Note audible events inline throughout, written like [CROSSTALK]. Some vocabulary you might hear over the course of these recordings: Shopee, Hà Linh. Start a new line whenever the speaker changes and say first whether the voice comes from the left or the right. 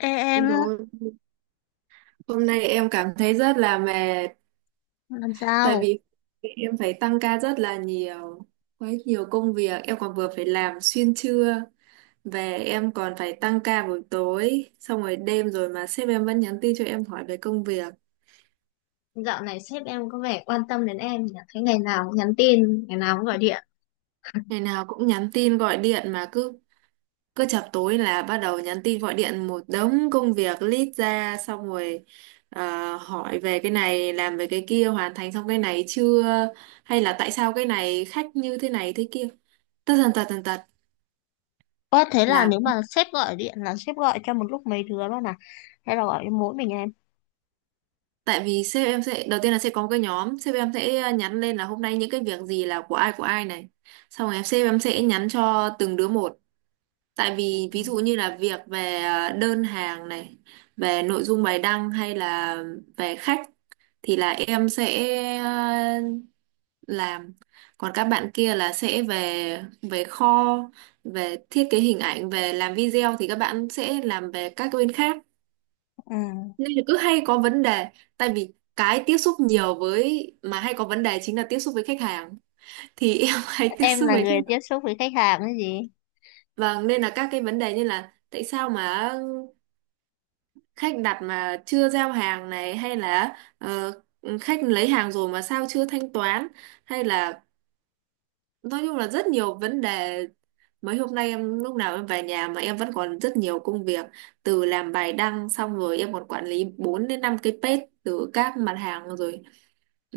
left: Ê, em
right: Đúng rồi. Hôm nay em cảm thấy rất là mệt
left: làm
right: tại
left: sao?
right: vì em phải tăng ca rất là nhiều, quá nhiều công việc, em còn vừa phải làm xuyên trưa, về em còn phải tăng ca buổi tối, xong rồi đêm rồi mà sếp em vẫn nhắn tin cho em hỏi về công việc.
left: Dạo này sếp em có vẻ quan tâm đến em nhỉ? Thấy ngày nào cũng nhắn tin, ngày nào cũng gọi điện.
right: Ngày nào cũng nhắn tin gọi điện mà cứ cứ chập tối là bắt đầu nhắn tin gọi điện một đống công việc list ra, xong rồi hỏi về cái này, làm về cái kia, hoàn thành xong cái này chưa, hay là tại sao cái này khách như thế này thế kia, tất tần tật tần tật.
left: Ơ thế là
right: là
left: nếu mà sếp gọi điện là sếp gọi cho một lúc mấy đứa luôn à? Hay là gọi cho mỗi mình em?
right: Tại vì sếp em sẽ đầu tiên là sẽ có một cái nhóm, sếp em sẽ nhắn lên là hôm nay những cái việc gì là của ai này, xong rồi sếp em sẽ nhắn cho từng đứa một. Tại vì ví dụ như là việc về đơn hàng này, về nội dung bài đăng, hay là về khách thì là em sẽ ờ, làm, còn các bạn kia là sẽ về về kho, về thiết kế hình ảnh, về làm video, thì các bạn sẽ làm về các bên khác.
left: Ừ.
right: Nên là cứ hay có vấn đề, tại vì cái tiếp xúc nhiều với mà hay có vấn đề chính là tiếp xúc với khách hàng, thì em [LAUGHS] hay tiếp
left: Em
right: xúc
left: là
right: với khách
left: người
right: hàng.
left: tiếp xúc với khách hàng hay gì?
right: Vâng, nên là các cái vấn đề như là tại sao mà khách đặt mà chưa giao hàng này, hay là khách lấy hàng rồi mà sao chưa thanh toán, hay là nói chung là rất nhiều vấn đề. Mấy hôm nay em lúc nào em về nhà mà em vẫn còn rất nhiều công việc, từ làm bài đăng xong rồi em còn quản lý 4 đến 5 cái page, từ các mặt hàng rồi,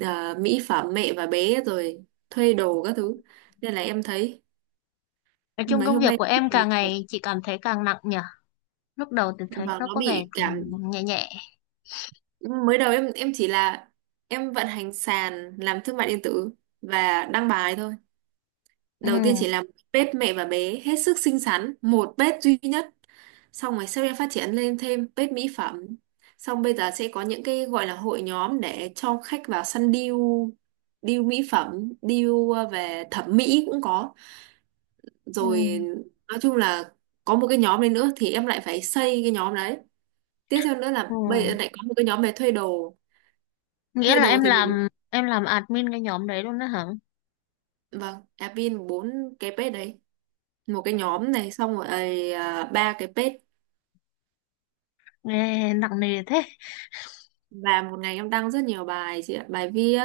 right: à, mỹ phẩm, mẹ và bé, rồi thuê đồ các thứ, nên là em thấy
left: Nói chung
right: mấy
left: công
right: hôm
left: việc
right: nay
left: của
right: rất
left: em
right: là nhiều
left: càng
right: việc.
left: ngày chị cảm thấy càng nặng nhỉ? Lúc đầu thì thấy
right: Và
left: nó
right: nó
left: có vẻ
right: bị cảm.
left: nhẹ nhẹ.
right: Mới đầu em chỉ là em vận hành sàn, làm thương mại điện tử và đăng bài thôi.
left: Ừ.
right: Đầu tiên chỉ làm page mẹ và bé hết sức xinh xắn, một page duy nhất, xong rồi sau em phát triển lên thêm page mỹ phẩm, xong bây giờ sẽ có những cái gọi là hội nhóm để cho khách vào săn deal, deal mỹ phẩm, deal về thẩm mỹ cũng có,
left: Ừ.
right: rồi nói chung là có một cái nhóm đấy nữa thì em lại phải xây cái nhóm đấy. Tiếp theo nữa là
left: Ừ.
right: bây giờ lại có một cái nhóm về thuê đồ.
left: Nghĩa
right: Thuê
left: là
right: đồ
left: em
right: thì mình,
left: làm em làm admin cái nhóm đấy luôn đó hả?
right: vâng, admin bốn cái page đấy, một cái nhóm này, xong rồi ấy, à, ba cái page.
left: Nghe nặng nề thế.
right: Và một ngày em đăng rất nhiều bài, chị ạ, bài viết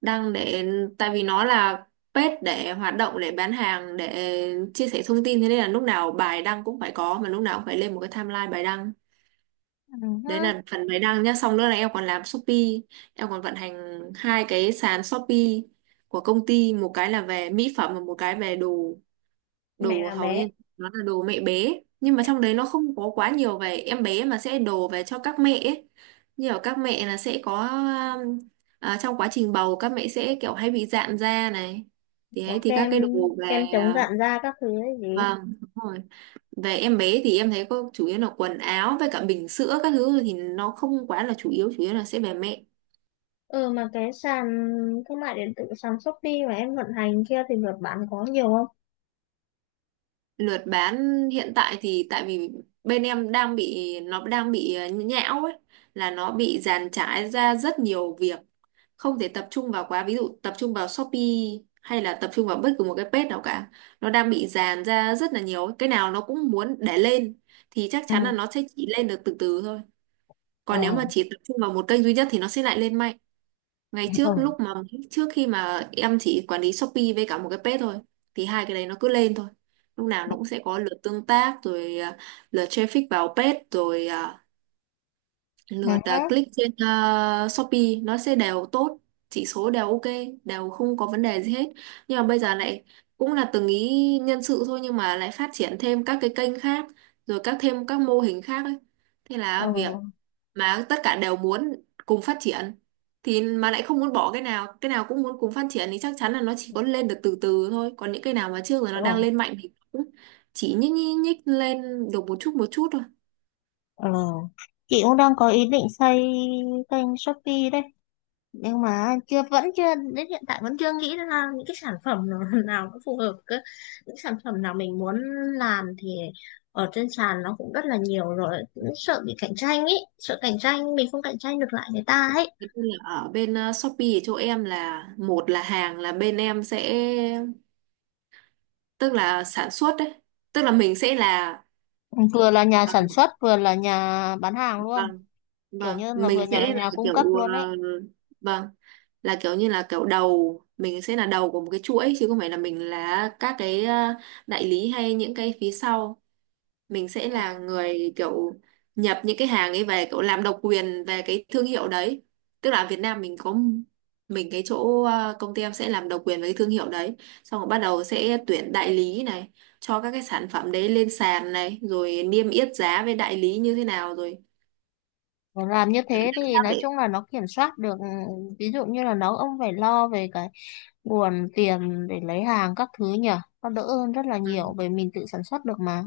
right: đăng để, tại vì nó là page để hoạt động, để bán hàng, để chia sẻ thông tin, thế nên là lúc nào bài đăng cũng phải có, mà lúc nào cũng phải lên một cái timeline bài đăng.
left: Ừ.
right: Đấy là phần máy đăng nhá, xong nữa là em còn làm Shopee, em còn vận hành hai cái sàn Shopee của công ty, một cái là về mỹ phẩm và một cái về đồ.
left: Mẹ
right: Đồ
left: là
right: hầu
left: bé.
right: như nó là đồ mẹ bé nhưng mà trong đấy nó không có quá nhiều về em bé mà sẽ đồ về cho các mẹ ấy. Như ở các mẹ là sẽ có um, à, trong quá trình bầu các mẹ sẽ kiểu hay bị rạn da này, thì ấy
left: Có
right: thì các
left: kem,
right: cái đồ về,
left: kem chống
right: à,
left: rạn da các thứ ấy gì.
right: vâng, đúng rồi. Về em bé thì em thấy có chủ yếu là quần áo với cả bình sữa các thứ, thì nó không quá là chủ yếu, chủ yếu là sẽ về mẹ.
left: Ừ, mà cái sàn thương mại điện tử, sàn Shopee mà em vận hành kia thì lượt bán có nhiều không?
right: Lượt bán hiện tại thì tại vì bên em đang bị, nó đang bị nhão ấy, là nó bị dàn trải ra rất nhiều việc, không thể tập trung vào quá, ví dụ tập trung vào Shopee hay là tập trung vào bất cứ một cái page nào cả. Nó đang bị dàn ra rất là nhiều ấy, cái nào nó cũng muốn để lên thì chắc chắn
left: Ừ.
right: là nó sẽ chỉ lên được từ từ thôi.
left: Ờ.
right: Còn nếu mà chỉ tập trung vào một kênh duy nhất thì nó sẽ lại lên mạnh. Ngày trước
left: Ờ.
right: lúc mà trước khi mà em chỉ quản lý Shopee với cả một cái page thôi thì hai cái đấy nó cứ lên thôi. Lúc nào nó cũng sẽ có lượt tương tác, rồi à, lượt traffic vào page, rồi à, lượt
left: Hả?
right: à, click trên à, Shopee, nó sẽ đều tốt, chỉ số đều ok, đều không có vấn đề gì hết. Nhưng mà bây giờ lại cũng là từng ý nhân sự thôi nhưng mà lại phát triển thêm các cái kênh khác, rồi thêm các mô hình khác ấy. Thế
left: Ờ.
right: là việc mà tất cả đều muốn cùng phát triển, thì mà lại không muốn bỏ cái nào, cái nào cũng muốn cùng phát triển thì chắc chắn là nó chỉ có lên được từ từ thôi, còn những cái nào mà trước rồi
left: Ờ.
right: nó đang lên mạnh thì cũng chỉ nhích nhích, nhích lên được một chút thôi.
left: Ờ. Chị cũng đang có ý định xây kênh Shopee đấy, nhưng mà chưa vẫn chưa, đến hiện tại vẫn chưa nghĩ ra những cái sản phẩm nào, [LAUGHS] nào nó phù hợp cơ. Những sản phẩm nào mình muốn làm thì ở trên sàn nó cũng rất là nhiều rồi, cũng sợ bị cạnh tranh ấy, sợ cạnh tranh mình không cạnh tranh được lại người ta ấy.
right: Thế nên là ở bên Shopee ở chỗ em là, một là hàng là bên em sẽ, tức là sản xuất đấy, tức là mình sẽ là,
left: Vừa là nhà
right: ờ,
left: sản xuất vừa là nhà bán hàng luôn.
right: vâng,
left: Kiểu
right: vâng,
left: như là vừa
right: mình
left: nhà
right: sẽ là
left: nhà cung cấp
right: kiểu,
left: luôn ấy.
right: vâng, là kiểu như là kiểu đầu, mình sẽ là đầu của một cái chuỗi chứ không phải là mình là các cái đại lý hay những cái phía sau. Mình sẽ là người kiểu nhập những cái hàng ấy về, kiểu làm độc quyền về cái thương hiệu đấy. Tức là ở Việt Nam mình có, mình cái chỗ công ty em sẽ làm độc quyền với cái thương hiệu đấy, xong rồi bắt đầu sẽ tuyển đại lý này cho các cái sản phẩm đấy lên sàn này, rồi niêm yết giá với đại lý như thế nào, rồi
left: Mà làm như
right: làm
left: thế thì
right: sao
left: nói
right: để…
left: chung là nó kiểm soát được, ví dụ như là nó ông phải lo về cái nguồn tiền để lấy hàng các thứ nhỉ. Nó đỡ hơn rất là
right: Ừ.
left: nhiều bởi mình tự sản xuất được mà.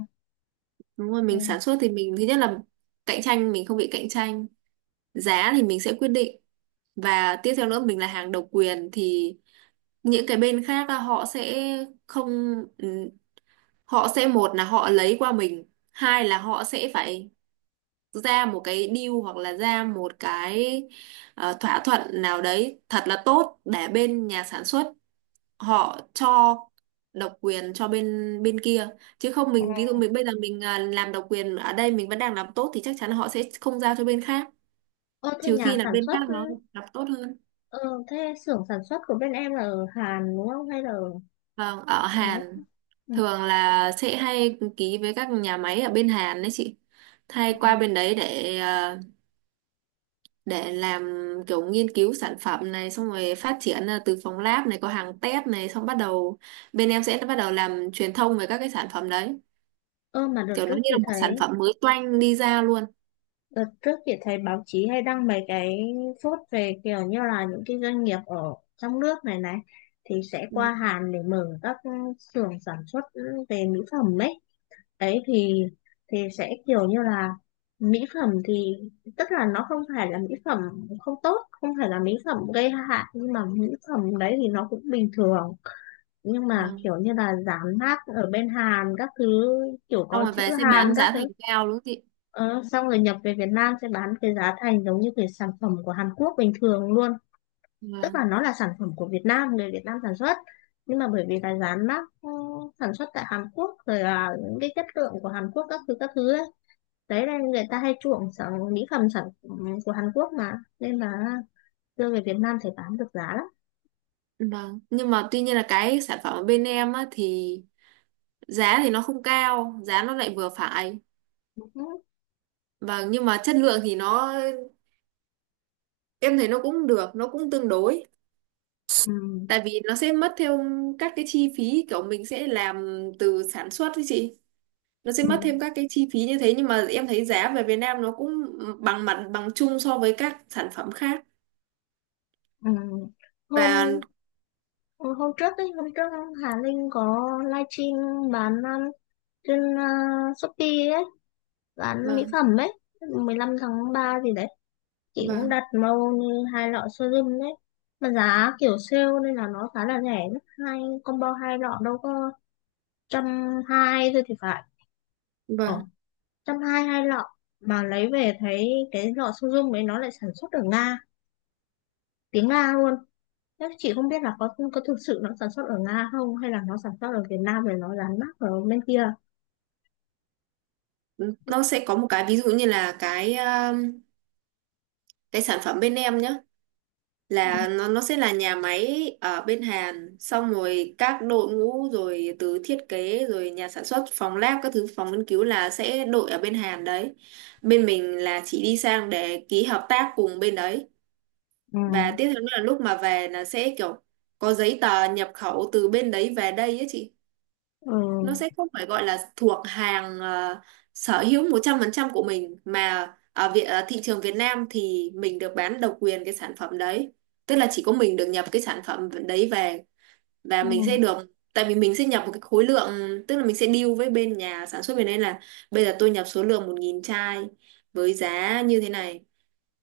right: Đúng rồi,
left: Ừ.
right: mình sản xuất thì mình thứ nhất là cạnh tranh, mình không bị cạnh tranh, giá thì mình sẽ quyết định. Và tiếp theo nữa mình là hàng độc quyền thì những cái bên khác á, họ sẽ không, ừ, họ sẽ một là họ lấy qua mình, hai là họ sẽ phải ra một cái deal hoặc là ra một cái thỏa thuận nào đấy thật là tốt để bên nhà sản xuất họ cho độc quyền cho bên bên kia, chứ không mình ví dụ mình bây giờ mình, à, làm độc quyền ở đây mình vẫn đang làm tốt thì chắc chắn là họ sẽ không giao cho bên khác,
left: Ơ thế
right: trừ
left: nhà
right: khi là
left: sản
right: bên khác
left: xuất,
right: nó làm tốt hơn.
left: ờ, thế xưởng sản xuất của bên em là ở Hàn đúng không hay là ở
right: Vâng, ở
left: ở nước.
right: Hàn,
left: Ừ.
right: thường là sẽ hay ký với các nhà máy ở bên Hàn đấy chị, hay qua bên đấy để à, để làm kiểu nghiên cứu sản phẩm này, xong rồi phát triển à, từ phòng lab này, có hàng test này, xong bắt đầu bên em sẽ bắt đầu làm truyền thông về các cái sản phẩm đấy,
left: Ơ mà đợt
right: kiểu nó
left: trước
right: như
left: chị
right: là một sản
left: thấy
right: phẩm mới toanh đi ra luôn.
left: Đợt trước chị thấy báo chí hay đăng mấy cái phốt về kiểu như là những cái doanh nghiệp ở trong nước này này thì sẽ qua
right: Vâng.
left: Hàn để mở các xưởng sản xuất về mỹ phẩm ấy. Đấy thì sẽ kiểu như là mỹ phẩm thì, tức là nó không phải là mỹ phẩm không tốt, không phải là mỹ phẩm gây hại, nhưng mà mỹ phẩm đấy thì nó cũng bình thường, nhưng mà
right: Vâng,
left: kiểu như là dán mác ở bên Hàn các thứ, kiểu
right: xong
left: có
right: rồi
left: chữ
right: về sẽ
left: Hàn
right: bán
left: các
right: giá thành
left: thứ.
right: cao đúng không chị.
left: Ờ, xong rồi nhập về Việt Nam sẽ bán cái giá thành giống như cái sản phẩm của Hàn Quốc bình thường luôn. Tức
right: Vâng.
left: là nó là sản phẩm của Việt Nam, người Việt Nam sản xuất, nhưng mà bởi vì là dán mác, sản xuất tại Hàn Quốc, rồi là những cái chất lượng của Hàn Quốc các thứ ấy. Đấy nên người ta hay chuộng sản mỹ phẩm sản phẩm của Hàn Quốc mà, nên là đưa về Việt Nam thì bán được giá lắm.
right: Vâng, nhưng mà tuy nhiên là cái sản phẩm ở bên em á, thì giá thì nó không cao, giá nó lại vừa phải.
left: Ừ.
right: Vâng, nhưng mà chất lượng thì nó em thấy nó cũng được, nó cũng tương đối.
left: Ừ.
right: Tại vì nó sẽ mất theo các cái chi phí kiểu mình sẽ làm từ sản xuất ấy chị. Nó sẽ
left: Ừ.
right: mất thêm các cái chi phí như thế nhưng mà em thấy giá về Việt Nam nó cũng bằng mặt bằng chung so với các sản phẩm khác.
left: Ừ. Hôm
right: Và
left: Ừ, Hôm trước ấy, hôm trước Hà Linh có livestream bán trên Shopee ấy, bán mỹ
right: vâng,
left: phẩm ấy, 15 tháng 3 gì đấy. Chị cũng
right: vâng.
left: đặt màu như hai lọ serum đấy. Mà giá kiểu sale nên là nó khá là rẻ. Hai combo hai lọ đâu có 120 thôi thì phải.
right: Vâng,
left: Ờ, 120 hai lọ. Mà lấy về thấy cái lọ serum ấy nó lại sản xuất ở Nga, tiếng Nga luôn. Thế chị không biết là có thực sự nó sản xuất ở Nga không hay là nó sản xuất ở Việt Nam để nó dán mác ở bên kia.
right: nó sẽ có một cái ví dụ như là cái sản phẩm bên em nhé, là nó sẽ là nhà máy ở bên Hàn, xong rồi các đội ngũ rồi từ thiết kế rồi nhà sản xuất phòng lab các thứ, phòng nghiên cứu là sẽ đội ở bên Hàn đấy. Bên mình là chỉ đi sang để ký hợp tác cùng bên đấy,
left: Ừ,
right: và tiếp theo nữa là lúc mà về là sẽ kiểu có giấy tờ nhập khẩu từ bên đấy về đây ấy chị.
left: ừ,
right: Nó sẽ không phải gọi là thuộc hàng, sở hữu 100% của mình, mà ở Việt, ở thị trường Việt Nam thì mình được bán độc quyền cái sản phẩm đấy, tức là chỉ có mình được nhập cái sản phẩm đấy về, và
left: ừ,
right: mình sẽ được. Tại vì mình sẽ nhập một cái khối lượng, tức là mình sẽ deal với bên nhà sản xuất bên đấy là bây giờ tôi nhập số lượng 1000 chai với giá như thế này,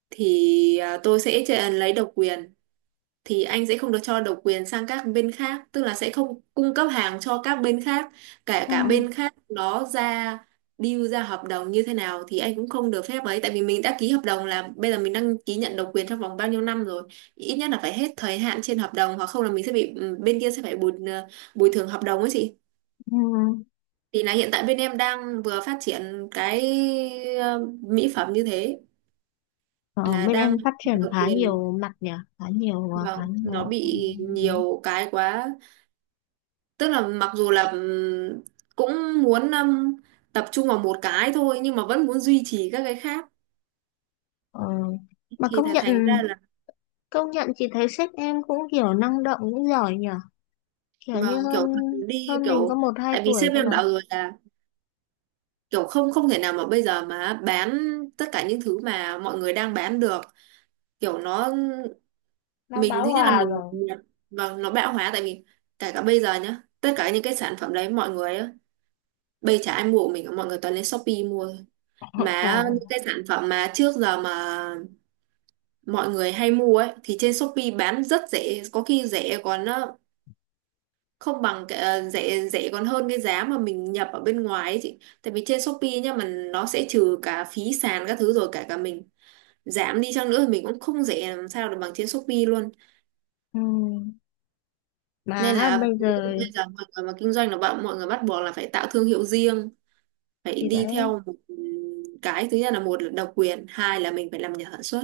right: thì tôi sẽ lấy độc quyền, thì anh sẽ không được cho độc quyền sang các bên khác, tức là sẽ không cung cấp hàng cho các bên khác, cả
left: ừ,
right: cả bên khác đó ra, deal ra hợp đồng như thế nào thì anh cũng không được phép ấy. Tại vì mình đã ký hợp đồng là bây giờ mình đăng ký nhận độc quyền trong vòng bao nhiêu năm rồi, ít nhất là phải hết thời hạn trên hợp đồng, hoặc không là mình sẽ bị, bên kia sẽ phải bồi thường hợp đồng ấy chị.
left: ừ.
right: Thì là hiện tại bên em đang vừa phát triển cái mỹ phẩm như thế,
left: Ờ,
right: là
left: bên em
right: đang
left: phát triển
right: độc
left: khá
right: quyền.
left: nhiều mặt nhỉ, khá nhiều, ờ, khá
right: Vâng, nó
left: nhiều, ừ,
right: bị
left: đấy.
right: nhiều cái quá, tức là mặc dù là cũng muốn tập trung vào một cái thôi, nhưng mà vẫn muốn duy trì các cái khác,
left: Ờ, mà
right: thì là thành ra là
left: công nhận chị thấy sếp em cũng kiểu năng động cũng giỏi nhỉ, kiểu như
right: vâng,
left: hơn
right: kiểu thường đi
left: hơn mình có
right: kiểu.
left: một hai
right: Tại vì
left: tuổi
right: sếp
left: thôi
right: em
left: mà,
right: bảo rồi là kiểu không, không thể nào mà bây giờ mà bán tất cả những thứ mà mọi người đang bán được, kiểu nó
left: nó
right: mình
left: bão
right: thứ nhất là
left: hòa
right: mình
left: rồi.
right: vâng, nó bão hòa. Tại vì kể cả bây giờ nhá, tất cả những cái sản phẩm đấy mọi người á, bây chả ai mua của mình cả, mọi người toàn lên Shopee mua thôi.
left: [LAUGHS]
right: Mà những
left: Ồ.
right: cái sản phẩm mà trước giờ mà mọi người hay mua ấy thì trên Shopee bán rất rẻ, có khi rẻ còn, không bằng cái, rẻ rẻ còn hơn cái giá mà mình nhập ở bên ngoài ấy chị. Tại vì trên Shopee nhá, mà nó sẽ trừ cả phí sàn các thứ, rồi cả cả mình giảm đi chăng nữa thì mình cũng không rẻ làm sao được bằng trên Shopee luôn.
left: Ừ.
right: Nên
left: Mà
right: là
left: bây giờ
right: bây giờ mọi người mà kinh doanh là bạn, mọi người bắt buộc là phải tạo thương hiệu riêng, phải
left: thì
right: đi
left: đấy
right: theo một cái. Thứ nhất là một là độc quyền, hai là mình phải làm nhà sản xuất,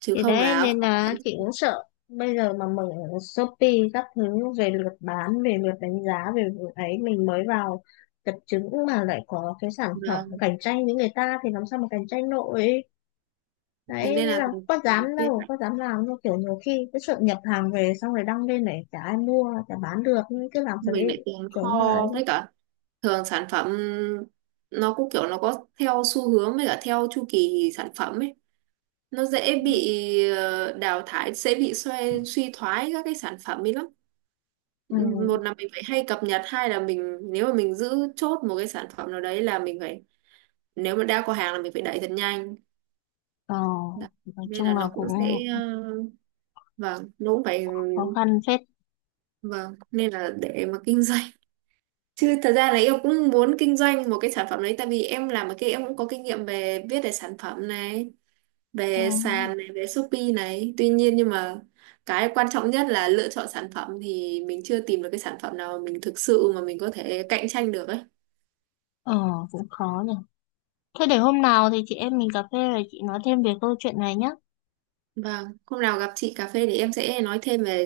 right: chứ
left: thì
right: không
left: đấy
right: là
left: nên là chị cũng sợ bây giờ mà mở Shopee các thứ, về lượt bán, về lượt đánh giá, về lượt ấy, mình mới vào tập trứng mà lại có cái sản phẩm
right: vâng.
left: cạnh tranh với người ta thì làm sao mà cạnh tranh nổi. Đấy
right: Thế nên
left: nên
right: là
left: là có dám đâu, có dám làm đâu, kiểu nhiều khi cứ sợ nhập hàng về xong rồi đăng lên này chả ai mua, chả bán được, nhưng cứ làm thật
right: mình
left: đấy,
right: lại tồn
left: kiểu như là
right: kho,
left: ấy.
right: với cả thường sản phẩm nó cũng kiểu nó có theo xu hướng với cả theo chu kỳ sản phẩm ấy, nó dễ bị đào thải, dễ bị suy suy thoái các cái sản phẩm ấy lắm.
left: Ừ.
right: Một là mình phải hay cập nhật, hai là mình nếu mà mình giữ chốt một cái sản phẩm nào đấy là mình phải, nếu mà đã có hàng là mình phải đẩy thật nhanh.
left: Ờ,
right: Đó.
left: nói
right: Nên là
left: chung là
right: nó cũng sẽ
left: cũng
right: ờ, vâng nó cũng phải
left: khó khăn phết.
right: vâng, nên là để mà kinh [LAUGHS] doanh. Chứ thật ra là em cũng muốn kinh doanh một cái sản phẩm đấy, tại vì em làm ở kia em cũng có kinh nghiệm về viết về sản phẩm này,
left: Ừ.
right: về sàn này, về Shopee này. Tuy nhiên nhưng mà cái quan trọng nhất là lựa chọn sản phẩm, thì mình chưa tìm được cái sản phẩm nào mà mình thực sự mà mình có thể cạnh tranh được ấy.
left: Ờ, cũng khó nhỉ. Thế để hôm nào thì chị em mình cà phê rồi chị nói thêm về câu chuyện này nhé.
right: Vâng, hôm nào gặp chị cà phê thì em sẽ nói thêm về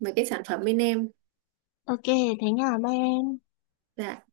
right: về cái sản phẩm bên em.
left: Ok, thế nha, bye em.
right: Dạ.